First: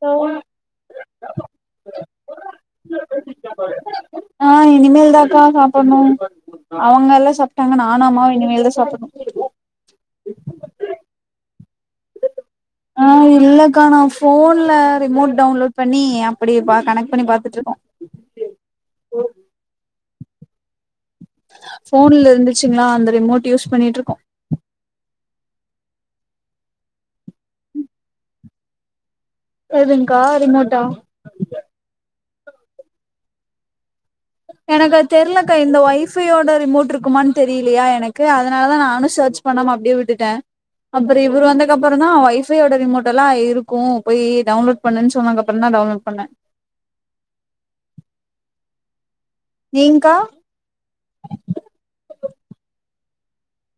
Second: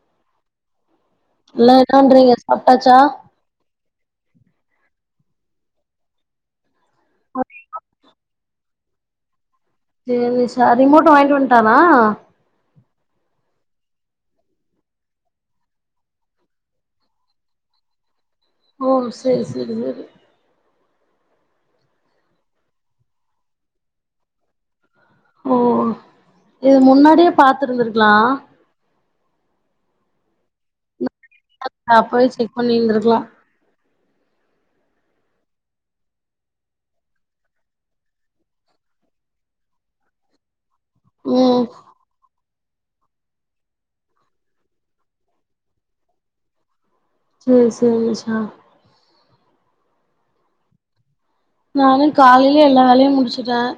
தோன் இல்ல [unintelligible] சாப்ட்டாச்சா ஆ இனிமேல் தாக்கா சாப்புட்ணு அவுங்க எல்லா சப்ட்டாங்க நானு அம்மாவு இனிமேல் தா சாப்புட்ணு ஜேநிஷா ரிமோட்டு வாய்ன்டு வன்ட்டானா ஆ இல்லக்கா நா ஃபோன்ல ரிமோட் டவுன்லோட் பண்ணி அப்டி ப கனெக்ட் பண்ணி பாத்துட்ருக்கோ ஓ செரி செரி செரி ஃபோன்ல இருந்துச்சுங்ளா அந்த ரிமோட் யூஸ் பண்ணிட்ருக்கோ ஓ இது முன்னாடியே பாத்துருந்திருக்கலா எதுங்க்கா ரிமோட்டா அ அப்பவே செக் பண்ணி இருந்திருக்லா எனக்கு அது தெர்லக்கா இந்த ஒய்ஃபையோட ரிமோட் இருக்குமானு தெரியிலயா எனக்கு அதனாலதா நானு சர்ச் பண்ணாம அப்டியே விட்டுட்ட அப்பற இவுரு ம் வந்தக்கப்பறந்தா வைஃப் ஃப்பி யோட ரிமோட்டெல்லா இருக்கும் போய் டவுன்லோட் பண்ணுன் சொன்னதற்கப்புறம் தான் டவுன்லோட் பண்ணே சேரி சேரி ஷா நீங்க்கா நானும் காலையிலயே எல்லா வேலையும் முடிச்சுட்டேன்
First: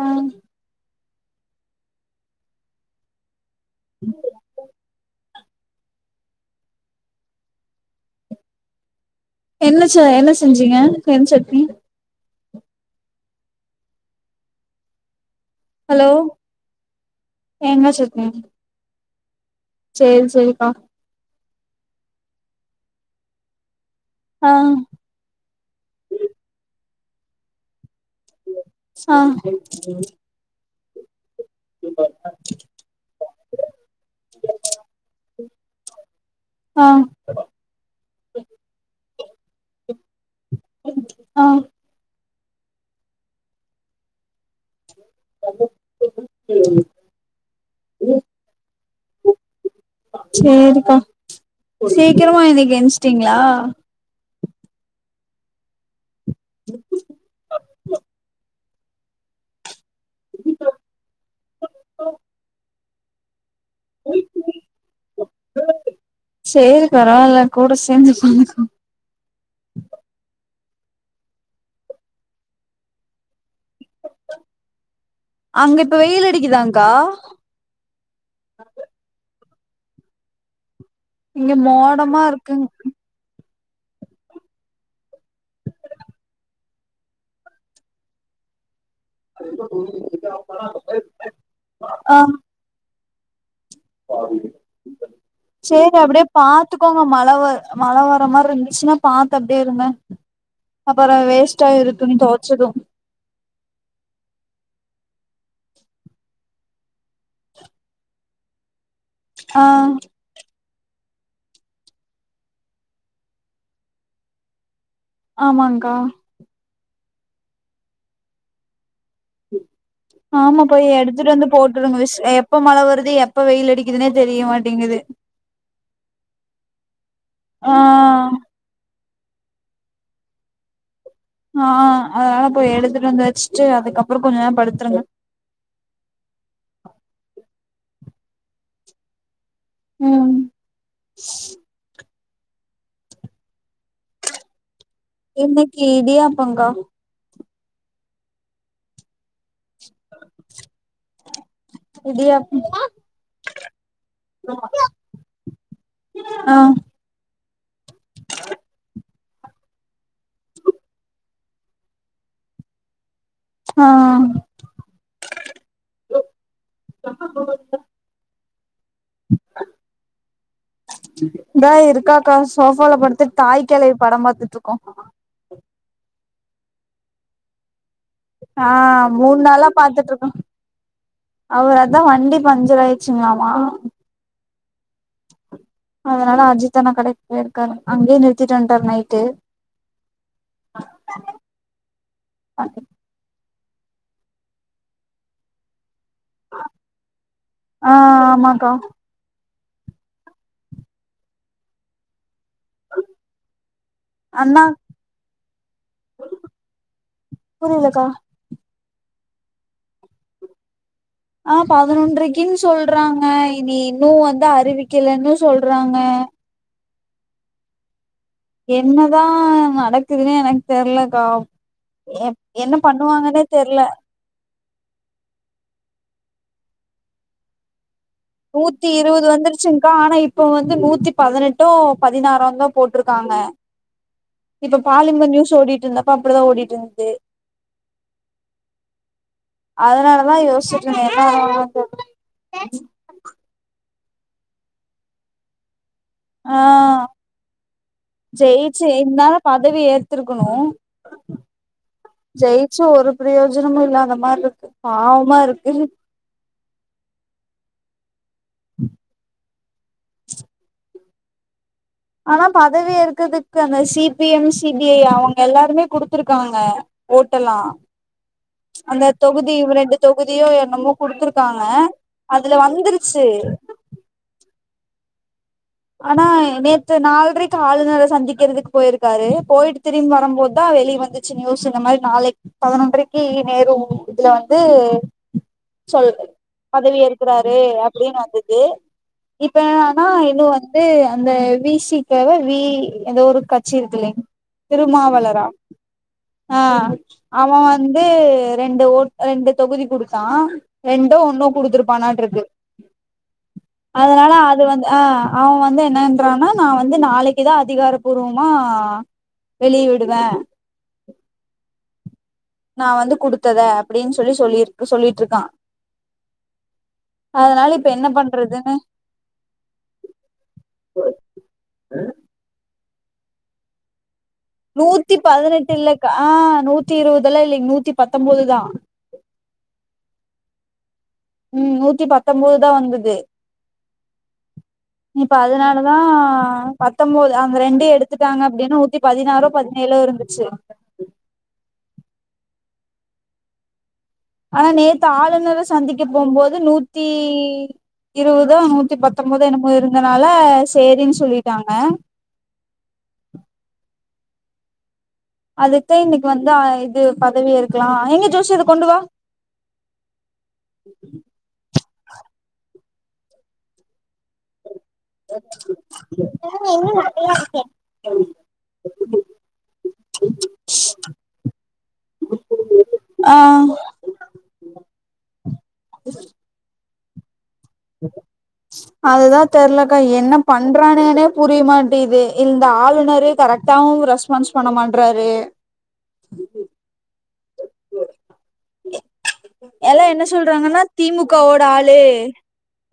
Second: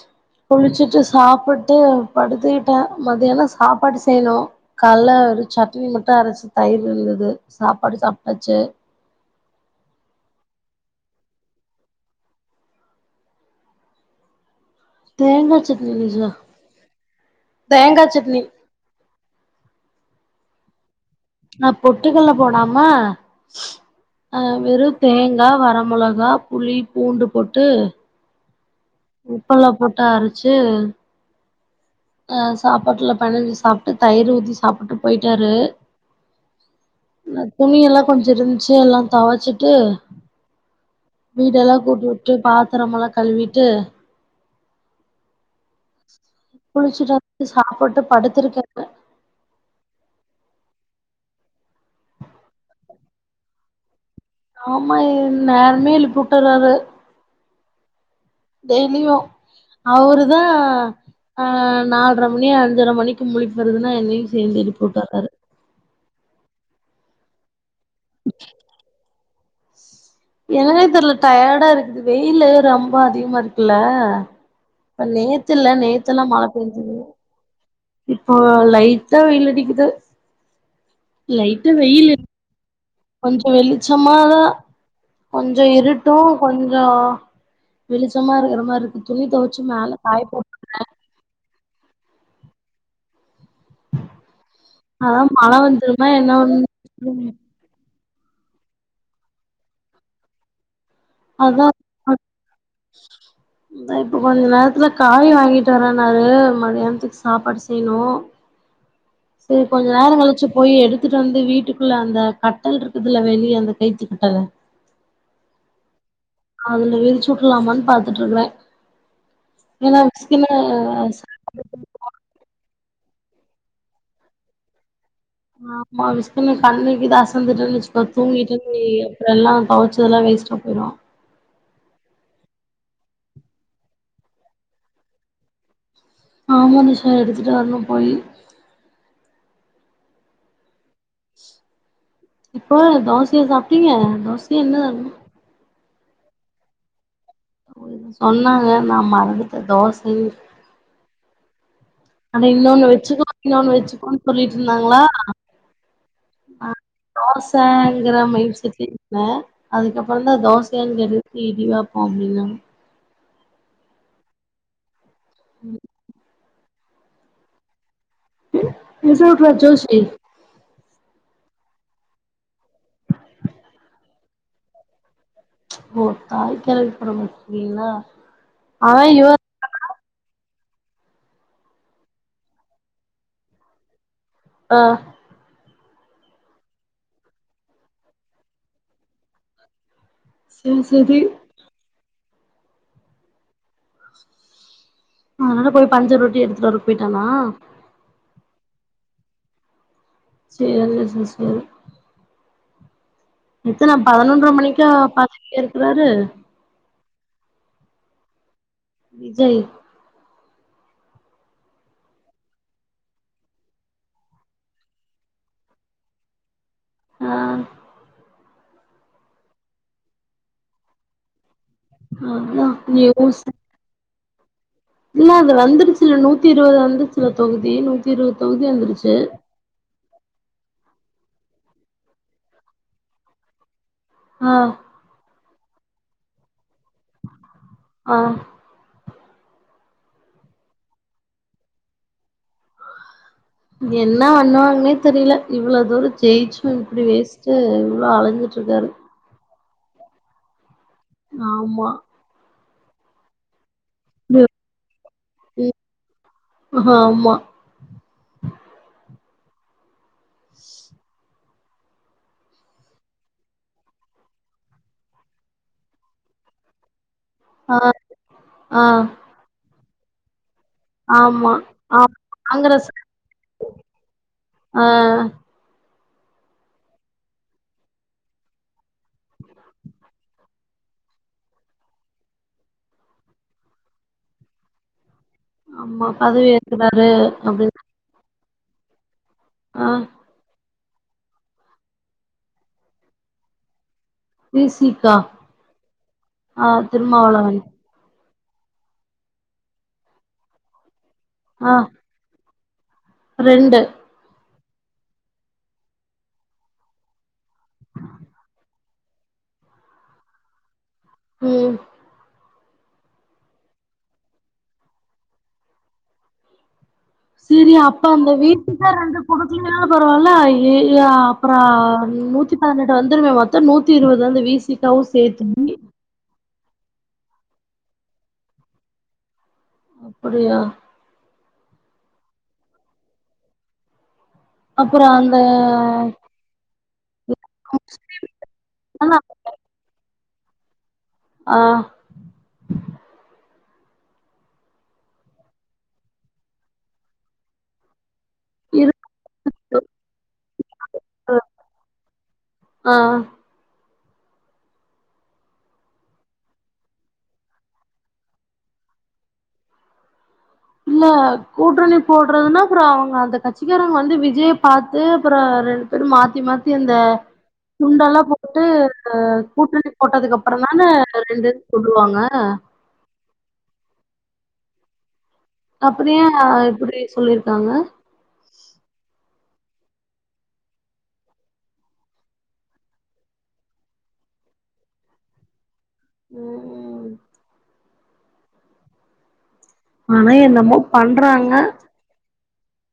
ஆ குளிச்சுட்ட சாப்பிட்டு படுத்துக்கிட்டேன் மத்தியானம் சாப்பாடு செய்யணு காலேல சட்னி மட்டும் அரச்சு தயிர் இருந்தது சாப்பாடு சாப்ட்டாச்சு என்ன ஷ என்ன செஞ்சீங்க என்ன சட்னி தேங்காய் சட்னி ஹலோ நிஜ்வா எங்கயாச்சு தேங்கா இருக்கீங் சட்னி சேரி சேரிக்கா நா பொட்டுக்கல்ல போடாம ஆ வெறும் தேங்கா வர மொளகா புளி பூண்டு போட்டு ஆ உப்பெல்லா போட்டு அரச்சு அ சாப்பாட்டுல பெனஞ்சு சாப்ட்டு ஆ நக் துணி எல்லா கொஞ்ச இருந்துச்சு எல்லா துவச்சிட்டு ஆ வீடெல்லா கூட்டி உட் அப்படியே பாத்ரமெல்லா கழுவிட்டு [inaudible] குளிச்சுட்டு வந்து சாப்புட்டு படுத்திருக்கேனு சீக்கரமா இன்னைக்கு எந்ச்சிட்டிங்ளா ஆமா இ நேரமே எழுப்பி உட் டர்ரறு டெய்லியு அவுருதா ஆ நால்ர மணி அ ஞ்சர மணிக்கு முழி ப்பு வந்துருதுனு என்னையு சேந்து எழுப்பி உட்டர்றாரு பரவால கூட சேந்து உக்காந்துகோங் என்னனே தெர்ல டயர்டா இருக்குது வெயிலு ரொம்ப அதிகமாருக் ல்ல இப்ப நேத்து இல்ல அங்க இப்ப நேத்து வெயில் எல்லாம் மழை அடிக்குதாங்க்கா பெஞ்சுது இப்போ லைட்டா வெயில் அடிக் கிது இங்க மோடமா இருக்குங் இப்போ வெளிச்சமாதா கொஞ்சோ இருட்டூ கொஞ்சோ வெளிச்சமா இருக்கிற மார்ருக்கு [unintelligible] ஆம் [unintelligible] அதா மழ சேரி வந்துருமா அப்புடியே என்ன ஒன்னு பாத்துக்கோங்க மழ வ மழ வ ர மார்ருந்துச்சுன்னா பாத்து அப்டியே இருங்க அப்பறோ வேஸ்ட் அத்தா ஆயிரு [unintelligible] துணி தொவச்சது தோ இப்ப கொஞ்ச நேரத்துல காய் வாங் கிட்டு வரனாரு மதியானத்துக்கு சாப்பாடு செய்யணு ஆ சேரி கொஞ்ச நேரோ கழிச்சுப் போய் எடுத்துட்டு வந்து வீட்டுக்குள்ள அந்த கட்டல்ருக்குதுல வெளிய அந்த கைத்து கட்டலு ஆமாங்கா சுட்டுலாமான்னு பாத்துட்ருக்குறே ஆமா போய் எடுத்துட்டு வந்து போட்டுடுங்க விஸ் அ எப்போ மழ வ ருது எப்ப வெயில் அடிக்குதுனே தெரிய மாட்டீங்குது ஆமா விஸ்க்குன்னு கண்ணு இது அசந்துடுட்டுன்னு வெச்சிக்கோ ஆ தூங்கிட்டுன்னு வெய் இதெல்லா தொவச்சதெல்லா வேஸ்டா போயிரூ ஆ அதனால போய் எடுத்துட்டு வந்து வெச்சுட்டு அதுக்கப்புறம் கொஞ்ச நேரம் படுத்துருங்க ஆ மோனிஷா எடுத்துட்டு வரனும் போயி ம் இப்போ தோசையா சாப்ட்டீங்க தோசையா என்ன சாப் இன்னைக்கி இடியாப்பங்கா [inaudible] சொன்னாங்க நான் மறந்து அ தோசை ஆனா இடியாப்பம் இன்னொன்னு வெச்சுக்கோ இன்னொன்னு வெச்சுக்கோனு சொல்லிட்ருந்தாங்களா ஆ தோஸ் தாட் ங்குற மயின்ட்செட்டு ன அதுக்கப்புறோ தா தோசையான்னு கேட்டதுக்கு இடியாப்போம் அப்புடின்னாங் ஆ உம் [unintelligible] [unintelligible] தா இருக்காக்கா சோஃபால படுத்துட் தாய் கிழவி படம் பாத்துட்ருக்கோம் ஓ தாய்க்கெழவி படம் பாக்குறீங்களா ஆஹ் மூண் நாளா பாத்துட்ருக்கோ அவரதா வண்டி பஞ்சராயிர்ச்சுங்களாமா ஆஹ் அதனால அஜித்தன்னா கடைக் போயிருக்காரு அங்கே நிறுத்திட்டு வன்ட்டாரு நைட்டு செரி செரி க [unintelligible] ஆதுனால போய் பஞ்சர் ஒட்டி எடுத்துட்டு வர போய்ட்டானா க்கா சேரி ச சேரி அஹ இத்தன பதனொன்ற மணிக்கா பதவி ஏர்க்குறாரு புரிலக்கா விஜய் ஆஹ் பதனொன்றைக்குன் சொல்றாங்க இனி இன்னு வந்து அறிவிக்கலன்னு சொல்றாங்க ஆஹ் என்னதா நடக்குதுனே எனக்கு தெர்லக்கா எ அதா என்ன நியூஸ் பண்ணுவாங்கன்னே தெர்ல இல்ல அது வந்துருச்சுல நூத்தி இருவது வந்துருச்சுல தொகுதி நூ நூத்தி இருவது வந்துருச்சுங்க்கா ஆனா இப் இப்ப வந்து நூத்தி பதனெட்டோ பதினாறோந்தா போட்ருக்காங்க ஆ இப்ப பாலிமர் நியூஸ் ஓடிட் இல்லபா அப்டிதா ஓடிட்ருந் ஆஹ் அதனாலதா யோசிச்சுட்ருந்த [unintelligible] என்ன பண்ணுவாங்கன்னே தெரியில இவ்வளோ தூர ஆ ஜெயிச்சு இப்புடி வேஸ்டு இவ்ளோ அலைஞ்சிட்டு ஜெயிச்சு இருக்காரு இந்தால பதவி ஏத்ருக்கணு ஆமா ஜெயிச்சு ஒரு பிரோயோஜ னமு இல்லாத மாரி ம், இருக்கு பாவமா இருக்கு அ ஆமா ஆனா பதவி இருக்கதுக்கு அந்த C P M C P I அவங்க எல்லாருமே குடுத்துருக்காங்க ஓட்டலா ஆ ஆ அந்த தொகுதி இவரெண்டு தொகுதியோ எ [unintelligible] ஆமா குடுத்துருக்காங்க ஆ அதுல காங்கிரஸ் வந்துருச்சு ஆ ஆனா நேத்து நாலரைக்கு ஆளுநரை சந்திக்கிறதுக் போயிருக்காரு போயிட்டு திரும்பி வரம் போது தா வெளிய வந்துச்சு நியூஸு இந்த மாரி நாளைக்கு பதினொன்ரைக்கு நேரு இதுல வந்து ஆமா சொல்ற பதவி பதவி ஏற்கிறாரு ஏற்க்குறாரு அப்டின்னு அப்டினு வந்துது தே இப்ப ஆ ஆனா இன்னும் வந் ந்து அந்த விசிக்காவ வி ஏதோ ஒரு கட்சி இருக்குலிங் வி சி கா திருமாவளரா ஆ அவன் வந்து ரெண்டு ஊர் ரெண்டு தொகுதி குடுத்தா ரெண் டோ ஒன்னு ஆ குடுத்துருப்பானாட்டு இருக்கு ரெண்டு அதனால அத் வந்து ஆ அவன் வந்து என்னன்றானா நா வந்து நாளைக்குதா அதிகாரபூர்வமா வெளிய விடுவே ம் நா வந்து குடுத்தத அப்டினு சொல்லி சொல்லிரு சொல்லிட்டு இருக்கா செரி அப்ப அந்த வீட்டுக்காரர் அந்த குடுக்குலனாலு பரவால ஏ அப்பற நூத்தி பதினெட்டு வந்துர்மே மொத்த நூத்தி இருபதுதா அந்த விட் நூத்தி பதினெட்டு இல்லக்கா நூத் நூத்தி இருபதுலா இல்லிங்க நூத்தி பத்தொம்பதுதா அப்புடியா ம் நூத்தி பத்தொம்பதுதா வந்துது அப்றோ இப்ப அதனாலதா அந்த பத்தொம்பொது அந்த ரெண்டயு எடுத்துட்டாங்க அப்டின்னு நூத்தி ஆனா பதினாறோ பதினேழோ இருந்து [unintelligible] ஆ ஆனா நேத்து ஆளுநர சந்திக்க போம்போது நூத்தி இருவதோ நூத்தி இருக்கு பத்தம்போதோ என்னமோ இருந்தனால சேரின் சொல்லிட்டாங்க ஆ அதுக்தா இன்னைக்கு வந்து ஆ இது பதவி ஏற்கலா எங்க ஜோஷி அத கொண்டு வா இல்ல கூட்டணி போட்றதுனா அப்றோ அவுங்க அந்த கட்சிக்காரங்க வந்து வி ஜய பாத்து அப்ற ரெண்டு பேரூ மாத்தி மாத்தி அந்த துண்டெல்லா போட்டு கூட்டணி போட்டதுக்கப்றநிதான ரெண்டு இது சொல்லுவாங்க ஆஹ் அப்டியா இப்டி சொல்லிருக்காங்க அதுதா தெர்லக்கா என்ன பண்றானுகனே புரிய மாட்டீது இந்த ஆளுநரு கரக்டாவு ரெஸ்பான்ஸ் பண்ண மாட்றாரு ம் ம் எல்லா என்ன ஆனா என்னமோ சொல்றாங்கன்னா தி மு க பண்றாங்க ஓட ஆளு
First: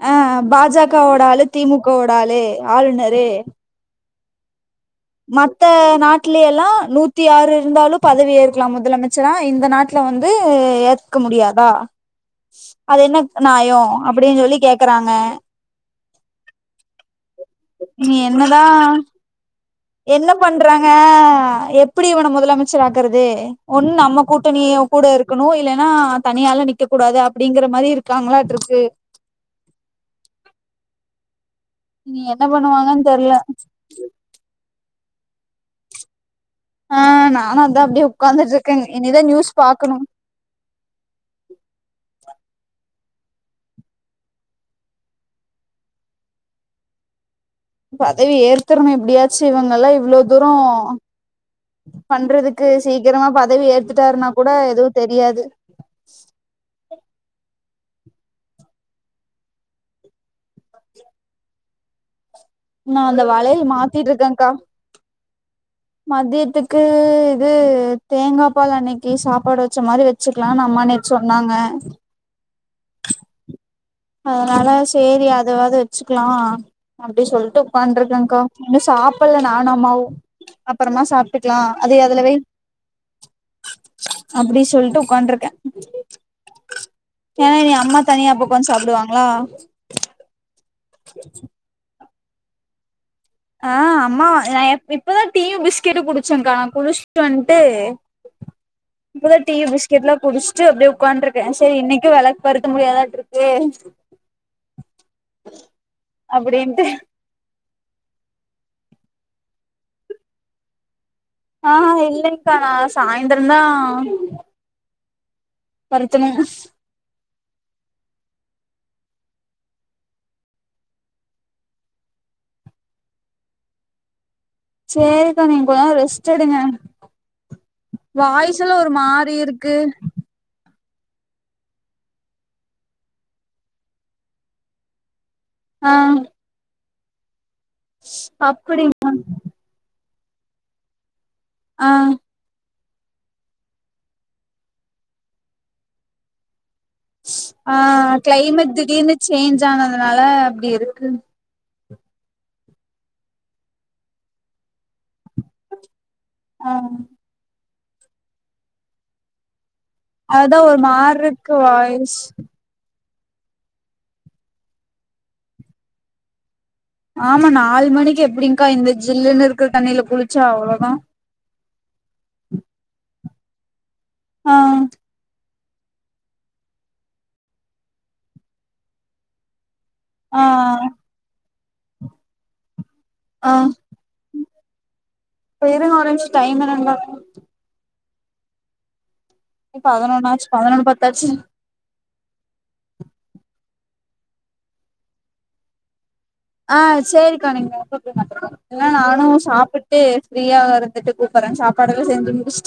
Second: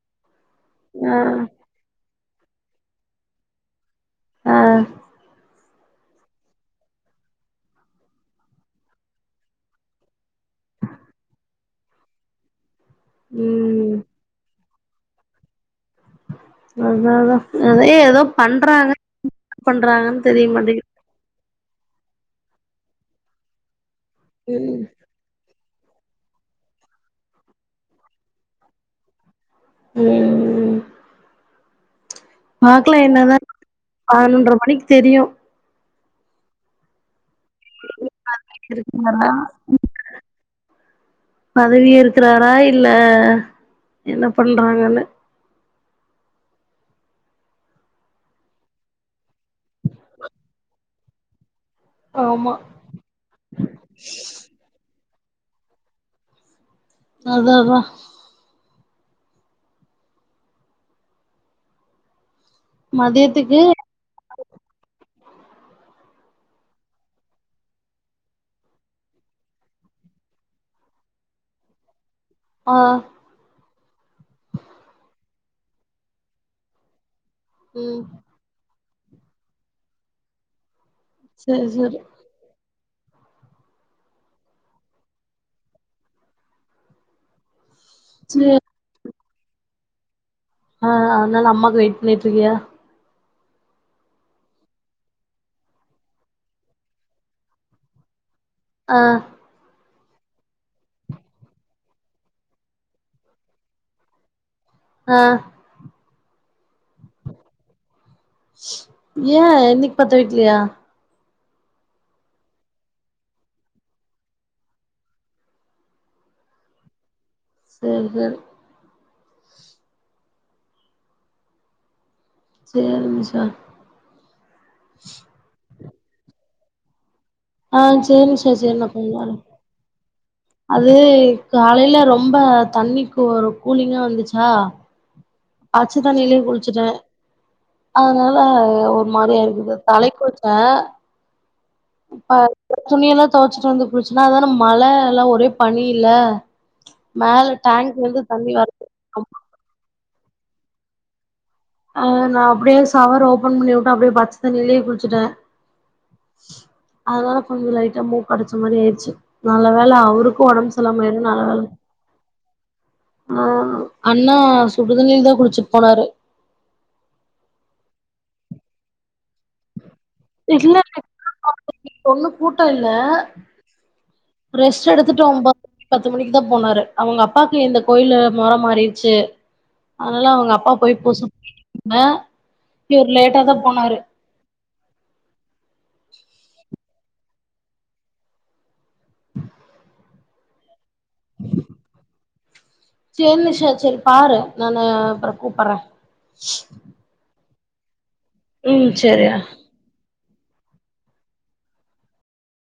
ஆ அம் பா ஜ கா ஆ வோட ஆளு தி மு கவோட ஆளு ஆளுநரு ஆ மத்த நாட்லேலா நூத்தி ஆறு இருந்தாலு பதவி ஏற்கலா முதலமைச்சரா இந்த நாட்ல வந்து ஏத்துக்க முடியாதா அது என்ன நாயோ ம் அப்டின்னு சொல்லி கே க்குறாங்க அதாதா அதா நீ ஏதோ என்னதா பண்றாங்க பண்றாங்கன்னு என்ன தெரிய மாட்டேங்குது பண்றாங்க எப்டி இவன முதலமைச்சர் ஆக்குறது ஒண் நம் ம்ம கூட்டணி ம் இவ கூட இருக்கணு இல்ல ஆ தனியாளா நிக்க கூடாது அப்டிங்கிற மாரி இருக்காங்களாட்டுக்கு ம் இனி என்ன பாக்கலா பண்ணுவாங்கன்னு தெர்ல என்னதா பதினொன்ற மணி தெரியு ஆ நா நானு அதா அப்டியே ஒக்காந்துட்ருக்கே இனிதா இருக்குனாலா நியூஸ் பாக்கணு ர இல்ல என்ன பண்றாங்கன்னு பதவி ஏத்றணு எப்டியாச்சு இவுங்கெல்லா இவ்ளோ தூரோ ஆமா பண்றதுக்கு சீக்கிரமா பதவி ஏத்துட்டாருன்னா கூட எதுவு தெரியாது அதா அதா நா அந்த மதியத்துக்கு வளைல மாத்திட்ருக்கே கா மதியத்துக்கு இது தேங்கா பால் அன்னைக்கு சாப்பாடு வச்ச மாரி வச்சுக்கலாம்னு அம்மா நீக்கு சொன்னாங்க ஆஹ் அதனால சரி அதவாது வச்சுக்கலா அப்டி சொல்ட்டு ம் உக்காண்ருக்கக்கா அ சாப்பில நானு அம்மாவு அப் அப்பறமா சாப்ட்டுக்கலா சேரி அது சேரி அதுலவை அப்டி சொல்ட்டு உகாண்டருக்கே ஏன்யா அமா தனியா போ சேரி [unintelligible] சாப்டுவாங்களா ஆ நல்ல அம்மக்கு வை நப்பியா ஆ அமா நா இப்பதா டீயு பிஸ்கெட்டு குடிச்சேக்கா குடிச்சுட்டு வந்ட்டு ஆ இப்போதா டீயு பிஸ் கெட்லா குடிச்ட்டு அப்டியே உக்காண்ட்ருக்கே சரி இன்னைக்கு வெளக்கு பருத்த முடியாதாட்ருக்கு ஆ அப்டின்ட்டு ஏ இன்னைக்கு பத்த வைக்லையா ஆ இல்லக்கா நா சாய்ந்தரந்தா பத்தனு சரி சரி சரி நிஷா சேரிகா நீ நல்லா ரெஸ்ட் எடுங்க ஆ செரி ச செரி வாய்ஸெல்லா நா ஒரு கொஞ்ச நேரொ மாரி இருக்கு அது காலையில ரொம்ப தண்ணிக்கு ஒரு கூலிங்கா இருந்துச்சா ஆ பச்சதண்ணிலயே குளிச்சுட்டே அதனால அப்படிங் ஒரு மாரியா இருக்குது தலை குச்சா ஆ துணி எல்லா தொவச்சிட்டு வந்து குளிச்சென்னா அதொட மழ எல்லா ஒரே பனி இல்ல மேல ஆ டேங்க்ல இருந்து தண்ணி கிளைமேட் வருது திடீர்னு சேஞ்ச் ஆன துனால அப்டி இருக்கு ஆ நா அப்டியே ஷவர் ஓப்பன் பண்ணி விட்டு அப்டியே பச்ச தண்ணிலயே குளிச்சுட்டே ஆ அதுனால கொஞ்ச லைட் டா மூக்கடிச்சு ஒரு மாறி அயிச்சு நா அதுதா ஒரு மாறிருக்கு வாய்ஸ் ஆ அண்ணா சுடுதண்ணிலதா குளிச்சுட்டு போனாரு ஆமா நாலு மணிக்கு எப்டிங்கா இந்த ஜில்லுன்னு இருக்க தண்ணில குளிச்சா அவ்ளோதா ஒண்ணு கூட்ட இல்ல ஆ ட்ரெஸ் எடுத்துட்டு அவுங்க ப பத்து மணிக்கு தா போனாரு அவங்க அப்பாக்கு இந்த கோயில்ல மொர மாறிச்சு அதனால ஆ அவங்க அப்பா போய் பூச னா இவரு ஆ லேட்டாதா போனாரு டைம்மு நல்லா இப்ப பதினொன்னாச்சு பதினொன் பத் தாச்சி சேரி நிஷா சேரி பாரு நானு அப்பற கூப்பட்றே ஆ சேரி க்கா நீங்க கூப் [unintelligible] இல்ல ம் நானு சேரி சாப்புட்டு ஃப்ரீயாக இருந்துட்டு கூப்புட்றே சாப்பாடெல்லா செஞ்சு முடிச்ட்டு